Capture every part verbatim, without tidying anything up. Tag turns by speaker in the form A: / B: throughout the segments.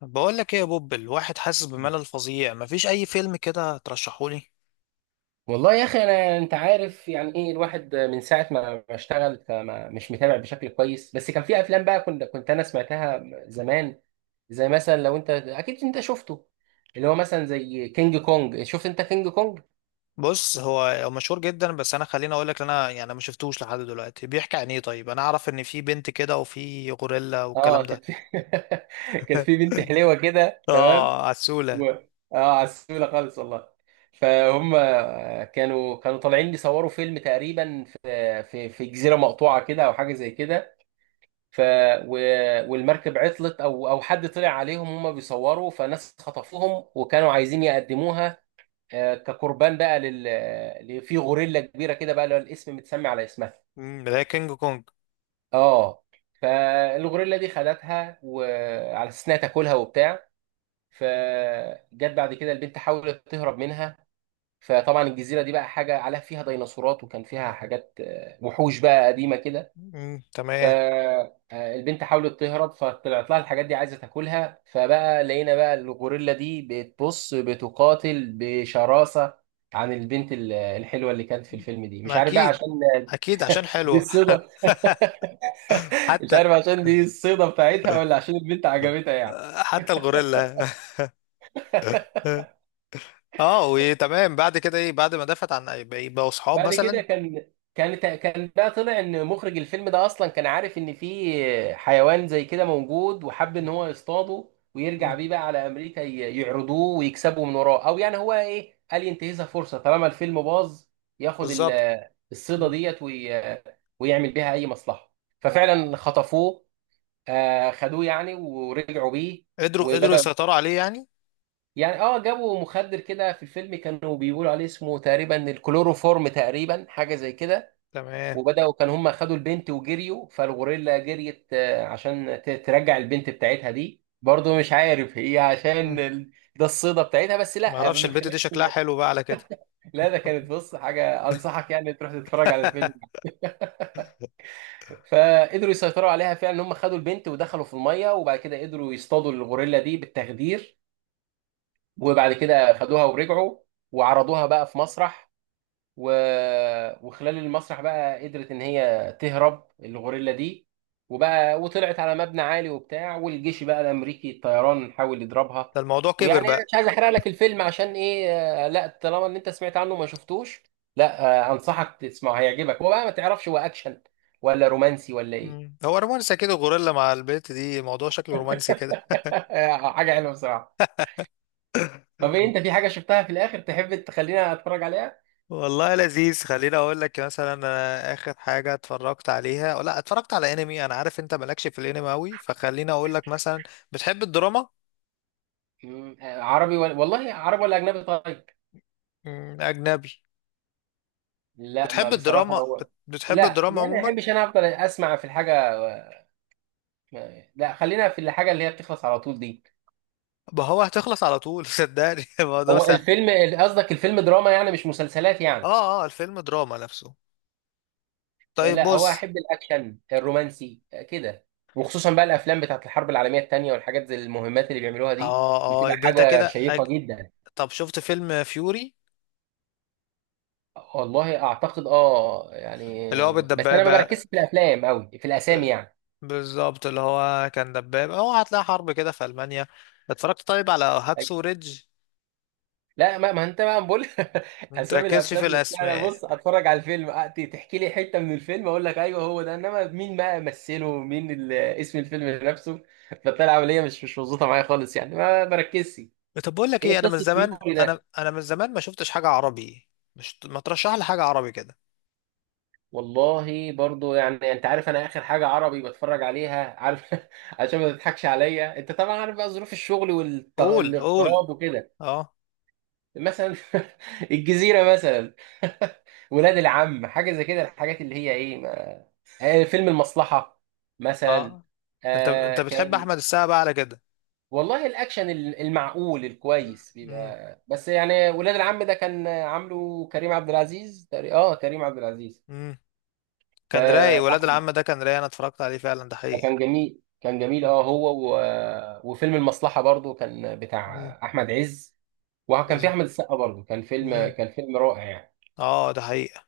A: بقول لك ايه يا بوب؟ الواحد حاسس بملل فظيع، مفيش اي فيلم كده ترشحولي؟
B: والله يا اخي انا انت عارف يعني ايه الواحد من ساعه ما ما اشتغل فما مش متابع بشكل كويس، بس كان في افلام بقى كنت كنت انا سمعتها زمان. زي مثلا لو انت اكيد انت شفته، اللي هو مثلا زي كينج كونج. شفت انت كينج كونج؟
A: بص، هو هو مشهور جدا، بس انا خليني اقول لك، انا يعني ما شفتوش لحد دلوقتي، بيحكي عن ايه؟ طيب، انا اعرف ان في بنت كده وفي غوريلا والكلام
B: اه كان
A: ده.
B: في كان في بنت حلوه كده، تمام.
A: اه،
B: و...
A: عسولة.
B: اه عسوله خالص والله. فهم كانوا كانوا طالعين يصوروا فيلم تقريبا في في في جزيره مقطوعه كده او حاجه زي كده. ف و... والمركب عطلت، او او حد طلع عليهم هم بيصوروا، فناس خطفوهم وكانوا عايزين يقدموها آه، كقربان بقى لل ل- في غوريلا كبيره كده بقى اللي هو الاسم متسمي على اسمها.
A: مم، ده كينج كونج.
B: اه فالغوريلا دي خدتها وعلى اساس انها تاكلها وبتاع. فجت بعد كده البنت حاولت تهرب منها. فطبعا الجزيره دي بقى حاجه عليها، فيها ديناصورات وكان فيها حاجات آه، وحوش بقى قديمه كده.
A: مم، تمام.
B: فالبنت حاولت تهرب فطلعت لها الحاجات دي عايزه تاكلها، فبقى لقينا بقى الغوريلا دي بتبص بتقاتل بشراسه عن البنت ال- الحلوه اللي كانت في الفيلم دي. مش
A: ما
B: عارف بقى
A: اكيد،
B: عشان
A: اكيد عشان
B: دي
A: حلوة.
B: الصيده مش
A: حتى.
B: عارف عشان دي الصيده بتاعتها ولا عشان البنت عجبتها يعني.
A: آه، حتى الغوريلا. اه، وتمام، بعد كده ايه؟ بعد ما دافت عن، بقوا صحاب
B: بعد كده
A: مثلا؟
B: كان كان كان بقى طلع ان مخرج الفيلم ده اصلا كان عارف ان في حيوان زي كده موجود، وحب ان هو يصطاده ويرجع
A: مم،
B: بيه بقى على امريكا ي- يعرضوه ويكسبوا من وراه، او يعني هو ايه، قال ينتهزها فرصه طالما الفيلم باظ، ياخد ال-
A: بالظبط.
B: الصيده ديت وي- ويعمل بيها اي مصلحه. ففعلا خطفوه آه، خدوه يعني ورجعوا بيه
A: قدروا قدروا
B: وبداوا،
A: يسيطروا عليه يعني.
B: يعني اه جابوا مخدر كده في الفيلم كانوا بيقولوا عليه اسمه تقريبا الكلوروفورم، تقريبا حاجه زي كده.
A: تمام.
B: وبداوا كان هم خدوا البنت وجريوا، فالغوريلا جريت آه، عشان ت- ترجع البنت بتاعتها دي. برضو مش عارف هي عشان
A: مم.
B: ال- ده الصيدة بتاعتها، بس
A: ما
B: لا
A: اعرفش
B: من
A: البت
B: خلال
A: دي شكلها حلو بقى على كده.
B: لا ده كانت، بص حاجة، أنصحك يعني تروح تتفرج على الفيلم. فقدروا يسيطروا عليها فعلا، هم خدوا البنت ودخلوا في المية، وبعد كده قدروا يصطادوا الغوريلا دي بالتخدير. وبعد كده خدوها ورجعوا وعرضوها بقى في مسرح. و... وخلال المسرح بقى قدرت ان هي تهرب الغوريلا دي، وبقى وطلعت على مبنى عالي وبتاع، والجيش بقى الامريكي الطيران حاول يضربها.
A: ده الموضوع
B: ويعني
A: كبر
B: انا
A: بقى.
B: مش عايز احرق لك الفيلم عشان ايه آه، لا طالما ان انت سمعت عنه وما شفتوش، لا آه، انصحك تسمعه هيعجبك. هو بقى ما تعرفش هو اكشن ولا رومانسي ولا ايه.
A: مم. هو رومانسي كده؟ غوريلا مع البت دي، موضوع شكله رومانسي كده.
B: حاجه حلوه بصراحه. طب ايه،
A: مم.
B: انت في حاجه شفتها في الاخر تحب تخلينا اتفرج عليها؟
A: والله لذيذ. خليني اقول لك مثلا، انا اخر حاجه اتفرجت عليها، أو لا، اتفرجت على انمي. انا عارف انت مالكش في الانمي قوي، فخليني اقول لك مثلا. بتحب الدراما؟
B: مم، آه، عربي ولا، والله عربي ولا اجنبي طيب؟
A: مم، اجنبي.
B: لا ما
A: بتحب
B: بصراحة
A: الدراما،
B: هو
A: بت- بتحب
B: لا
A: الدراما
B: يعني ما
A: عموما؟
B: بحبش انا، افضل اسمع في الحاجة، لا خلينا في الحاجة اللي هي بتخلص على طول دي.
A: ما هو هتخلص على طول. صدقني الموضوع
B: هو
A: سهل.
B: الفيلم، قصدك الفيلم دراما يعني مش مسلسلات يعني؟
A: اه، اه، الفيلم دراما نفسه. طيب،
B: لا هو
A: بص.
B: احب الاكشن الرومانسي كده، وخصوصا بقى الافلام بتاعت الحرب العالمية التانية والحاجات زي المهمات اللي بيعملوها دي،
A: اه، اه،
B: بتبقى
A: يبقى انت
B: حاجة
A: كده
B: شيقة
A: أك-
B: جدا.
A: طب، شفت فيلم فيوري؟
B: والله اعتقد اه يعني،
A: اللي هو
B: بس انا ما
A: بالدبابة،
B: بركزش في الافلام قوي في الاسامي
A: ب-
B: يعني.
A: بالظبط، اللي هو كان دبابة، هو هتلاقي حرب كده في ألمانيا. اتفرجت طيب على هاكسو ريدج؟
B: لا ما, ما انت بقى بقول اسامي
A: متركزش
B: الافلام
A: في
B: نفسها، انا
A: الأسماء.
B: بص اتفرج على الفيلم أ- ت- تحكي لي حته من الفيلم اقول لك ايوه هو ده، انما مين بقى مثله مين ال- اسم الفيلم نفسه فبتاع العمليه مش مش مظبوطه معايا خالص يعني، ما بركزش.
A: طب، بقول لك ايه،
B: ايه
A: انا من
B: قصه
A: زمان
B: يوري
A: انا
B: ده؟
A: انا من زمان ما شفتش حاجة عربي. مش ما ترشح لي حاجة عربي كده؟
B: والله برضو يعني، انت عارف انا اخر حاجه عربي بتفرج عليها، عارف عشان ما تضحكش عليا، انت طبعا عارف بقى ظروف الشغل
A: قول، قول.
B: والاغتراب وكده،
A: اه،
B: مثلا الجزيره مثلا ولاد العم، حاجه زي كده، الحاجات اللي هي ايه آه، فيلم المصلحة مثلا.
A: اه، انت انت
B: آه
A: بتحب
B: كان،
A: احمد السقا بقى على كده؟
B: والله الأكشن ال- المعقول الكويس
A: مم،
B: بيبقى، بس يعني ولاد العم ده كان عامله كريم عبد العزيز تقري- اه كريم عبد العزيز.
A: مم. كان رايق، ولاد
B: فأحمد
A: العم ده كان رايق. انا اتفرجت عليه فعلا، ده حقيقي.
B: كان جميل، كان جميل اه، هو و... وفيلم المصلحة برضو كان
A: مم.
B: بتاع أحمد عز، وكان في
A: بالظبط.
B: أحمد السقا برضو، كان فيلم،
A: مم.
B: كان فيلم رائع يعني.
A: اه، ده حقيقة.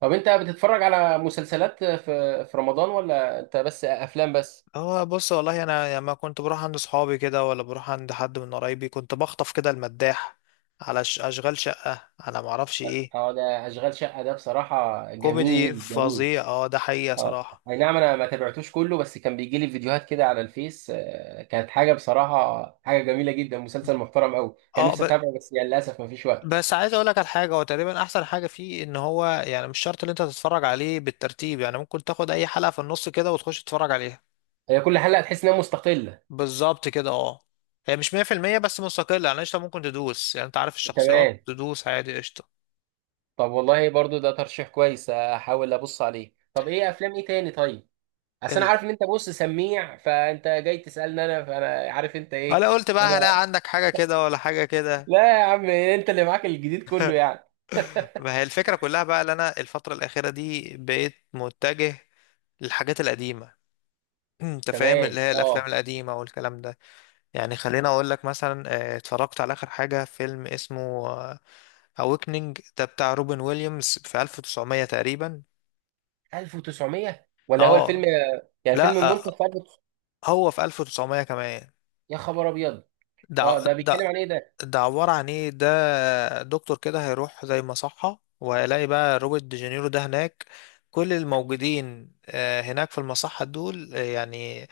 B: طب أنت بتتفرج على مسلسلات في في رمضان ولا أنت بس أفلام بس؟
A: هو بص، والله انا لما كنت بروح عند صحابي كده، ولا بروح عند حد من قرايبي، كنت بخطف كده المداح، على ش- اشغال شقة، على معرفش ايه.
B: اه ده اشغال شقه ده بصراحه
A: كوميدي
B: جميل جميل.
A: فظيع، اه، ده حقيقة
B: اه
A: صراحة.
B: اي نعم، انا ما تابعتوش كله، بس كان بيجي لي فيديوهات كده على الفيس آه، كانت حاجه بصراحه، حاجه جميله جدا، مسلسل محترم قوي، كان
A: اه،
B: نفسي
A: ب...
B: اتابعه بس يعني للاسف ما فيش وقت.
A: بس عايز اقول لك على حاجة، هو تقريبا احسن حاجة فيه ان هو يعني مش شرط ان انت تتفرج عليه بالترتيب، يعني ممكن تاخد اي حلقة في النص كده وتخش تتفرج عليها.
B: هي كل حلقه تحس انها مستقله.
A: بالظبط كده، اه، هي مش مية في المية بس مستقلة، يعني قشطة ممكن تدوس، يعني انت عارف الشخصيات،
B: تمام.
A: تدوس عادي، قشطة.
B: طب والله برضو ده ترشيح كويس، احاول ابص عليه. طب ايه افلام ايه تاني طيب؟ اصل انا عارف ان انت، بص سميع فانت جاي تسالني انا، فانا عارف انت ايه.
A: ولا قلت بقى هلاقي
B: أنا-
A: عندك حاجة كده ولا حاجة كده.
B: لا يا عم، انت اللي معاك الجديد كله يعني.
A: ما هي الفكرة كلها بقى، اللي أنا الفترة الأخيرة دي بقيت متجه للحاجات القديمة. أنت فاهم،
B: تمام.
A: اللي هي الأفلام
B: اه
A: القديمة والكلام ده. يعني خليني أقول لك مثلا، آه، اتفرجت على آخر حاجة، فيلم اسمه أويكنينج، ده بتاع روبن ويليامز في ألف وتسعمية تقريبا.
B: ألف وتسعمية ولا هو الفيلم؟
A: اه،
B: يعني الفيلم
A: لا،
B: منتج
A: آه،
B: في ألف وتسعمية؟
A: هو في ألف وتسعمية كمان.
B: يا خبر ابيض.
A: ده
B: اه ده
A: ده
B: بيتكلم عن ايه ده؟
A: ده عبارة عن ايه؟ ده دكتور كده، هيروح زي مصحة، وهيلاقي بقى روبرت دي جانيرو ده هناك. كل الموجودين آه، هناك في المصحة دول، آه، يعني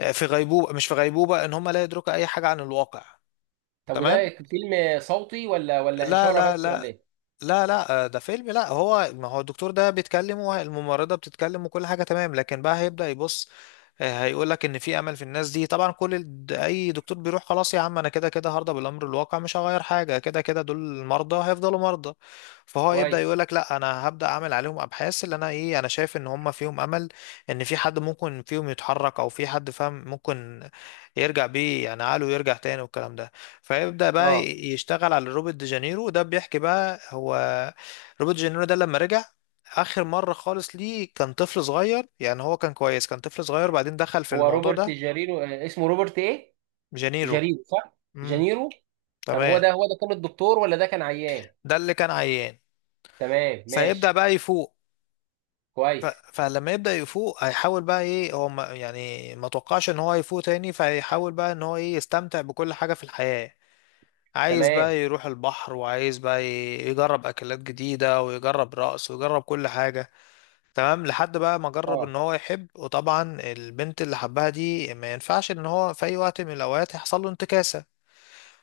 A: آه، في غيبوبة، مش في غيبوبة، ان هم لا يدركوا اي حاجة عن الواقع.
B: طب وده
A: تمام.
B: فيلم صوتي ولا ولا
A: لا،
B: اشاره
A: لا،
B: بس ولا
A: لا،
B: ايه؟
A: لا، لا، آه، ده فيلم. لا، هو ما هو الدكتور ده بيتكلم، والممرضة بتتكلم، وكل حاجة تمام، لكن بقى هيبدأ يبص. آه، هيقول لك ان في امل في الناس دي. طبعا كل ال- اي دكتور بيروح خلاص يا عم، انا كده كده هرضى بالامر الواقع، مش هغير حاجة، كده كده دول المرضى هيفضلوا مرضى. فهو يبدأ
B: كويس.
A: يقول لك، لا، انا هبدأ اعمل عليهم ابحاث، اللي انا ايه، انا شايف ان هم فيهم امل، ان في حد ممكن فيهم يتحرك، او في حد فاهم ممكن يرجع بيه، يعني عقله يرجع تاني والكلام ده. فيبدأ بقى
B: اه
A: ي- يشتغل على روبرت دي جانيرو، وده بيحكي بقى، هو روبرت دي جانيرو ده لما رجع آخر مرة خالص ليه، كان طفل صغير، يعني هو كان كويس، كان طفل صغير، بعدين دخل في
B: هو
A: الموضوع
B: روبرت
A: ده.
B: جاريرو آه، اسمه روبرت ايه؟
A: جانيرو.
B: جاريرو صح.
A: امم.
B: جانيرو. طب هو
A: تمام،
B: ده هو ده كان الدكتور ولا ده كان عيان؟
A: ده اللي كان عيان.
B: تمام
A: فيبدأ
B: ماشي.
A: بقى يفوق. ف...
B: كويس.
A: فلما يبدأ يفوق، هيحاول بقى ايه، هو ما يعني ما توقعش ان هو يفوق تاني، فيحاول بقى ان هو ايه، يستمتع بكل حاجة في الحياة. عايز
B: تمام
A: بقى يروح البحر، وعايز بقى ي- يجرب أكلات جديدة، ويجرب رقص، ويجرب كل حاجة. تمام لحد بقى ما جرب
B: اه.
A: ان هو يحب، وطبعا البنت اللي حبها دي ما ينفعش ان هو في اي وقت من الاوقات يحصل له انتكاسة.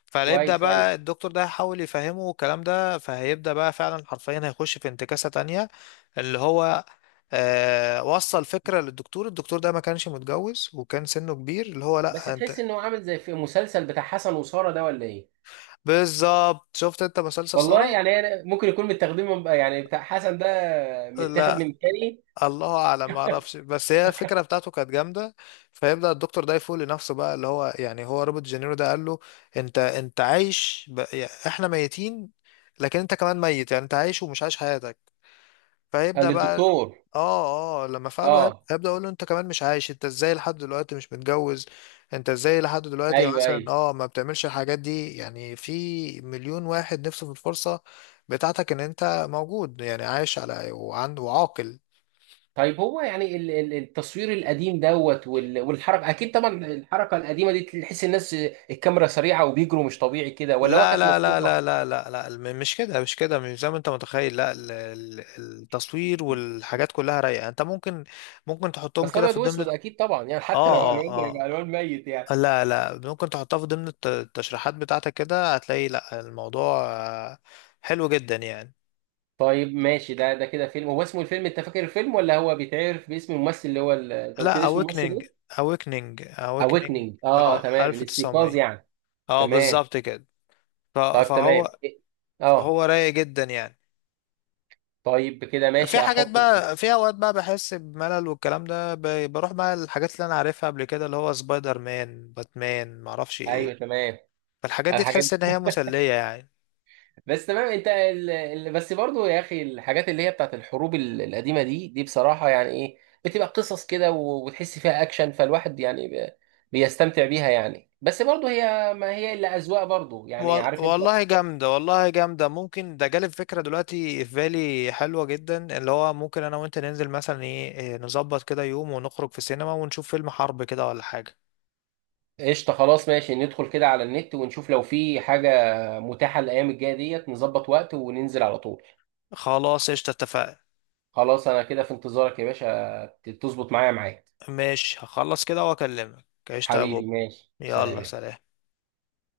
A: فهيبدأ
B: كويس ايوه.
A: بقى الدكتور ده يحاول يفهمه الكلام ده، فهيبدأ بقى فعلا حرفيا هيخش في انتكاسة تانية. اللي هو آه وصل فكرة للدكتور. الدكتور ده ما كانش متجوز، وكان سنه كبير، اللي هو
B: بس
A: لا انت.
B: تحس انه عامل زي في المسلسل بتاع حسن وساره ده ولا ايه؟
A: بالظبط. شفت انت مسلسل
B: والله
A: سارة؟
B: يعني أنا ممكن يكون متاخدين من، يعني بتاع حسن ده متاخد من
A: لا،
B: التاني.
A: الله اعلم، ما اعرفش. بس هي الفكره بتاعته كانت جامده. فيبدا الدكتور ده يفوق لنفسه بقى، اللي هو يعني، هو روبرت جينيرو ده قال له، انت انت عايش ب... يعني احنا ميتين، لكن انت كمان ميت، يعني انت عايش ومش عايش حياتك.
B: آه،
A: فيبدا بقى
B: للدكتور.
A: اه اه لما فعله هيب-
B: اه
A: هيبدا يقول له، انت كمان مش عايش، انت ازاي لحد دلوقتي مش متجوز؟ انت ازاي لحد دلوقتي
B: ايوه
A: مثلا
B: ايوه.
A: اه ما بتعملش الحاجات دي، يعني في مليون واحد نفسه في الفرصه بتاعتك ان انت موجود، يعني عايش على وعنده وعاقل.
B: طيب هو يعني ال- ال- التصوير القديم دوت وال- والحركه اكيد طبعا، الحركه القديمه دي تحس الناس الكاميرا سريعه وبيجروا مش طبيعي كده، ولا هو
A: لا،
B: كانت
A: لا، لا،
B: مظبوطه؟
A: لا، لا، لا، لا، الم- مش كده، مش كده، مش زي ما انت متخيل. لا، ال- ال- التصوير والحاجات كلها رايقه، انت ممكن ممكن تحطهم
B: بس
A: كده
B: ابيض
A: في ضمن.
B: واسود اكيد طبعا يعني، حتى لو
A: اه،
B: الوان ده يبقى
A: اه،
B: الوان ميت
A: اه،
B: يعني.
A: لا، لا، ممكن تحطها في ضمن الت- التشريحات بتاعتك كده، هتلاقي لا، الموضوع آه، حلو جدا يعني.
B: طيب ماشي، ده ده كده فيلم، هو اسمه الفيلم انت فاكر الفيلم ولا هو بيتعرف باسم الممثل اللي هو ال- انت
A: لا،
B: قلت لي اسم الممثل
A: awakening،
B: ايه؟
A: awakening، awakening.
B: اويكننج.
A: اه،
B: اه تمام، الاستيقاظ
A: ألف وتسعميه،
B: يعني.
A: اه
B: تمام.
A: بالظبط كده. ف-
B: طيب تمام،
A: فهو
B: إيه؟ اه.
A: فهو رايق جدا يعني.
B: طيب كده
A: في
B: ماشي
A: حاجات
B: احطه.
A: بقى، في اوقات بقى بحس بملل والكلام ده، ب- بروح بقى الحاجات اللي انا عارفها قبل كده، اللي هو سبايدر مان، باتمان، معرفش
B: ايوه
A: ايه.
B: تمام.
A: فالحاجات دي
B: الحاجات
A: تحس ان
B: دي.
A: هي مسلية يعني.
B: بس تمام انت ال... ال... بس برضو يا اخي، الحاجات اللي هي بتاعت الحروب ال- القديمه دي دي بصراحه يعني ايه، بتبقى قصص كده، و... وتحس فيها اكشن، فالواحد يعني ب... بيستمتع بيها يعني. بس برضو هي ما هي الا اذواق، برضو يعني
A: وال-
B: عارف انت.
A: والله جامدة، والله جامدة. ممكن ده جالب فكرة دلوقتي في بالي حلوة جدا، اللي هو ممكن انا وانت ننزل مثلا ايه إيه، نظبط كده يوم ونخرج في السينما ونشوف فيلم حرب كده ولا حاجة.
B: قشطه خلاص ماشي، ندخل كده على النت ونشوف لو في حاجه متاحه الايام الجايه ديت، نظبط وقت وننزل على طول.
A: خلاص، قشطة، اتفقنا.
B: خلاص انا كده في انتظارك يا باشا، تظبط معايا معاك.
A: ماشي، هخلص كده واكلمك. قشطة يا بوب.
B: حبيبي ماشي، سلام
A: يلا،
B: يا.
A: سلام.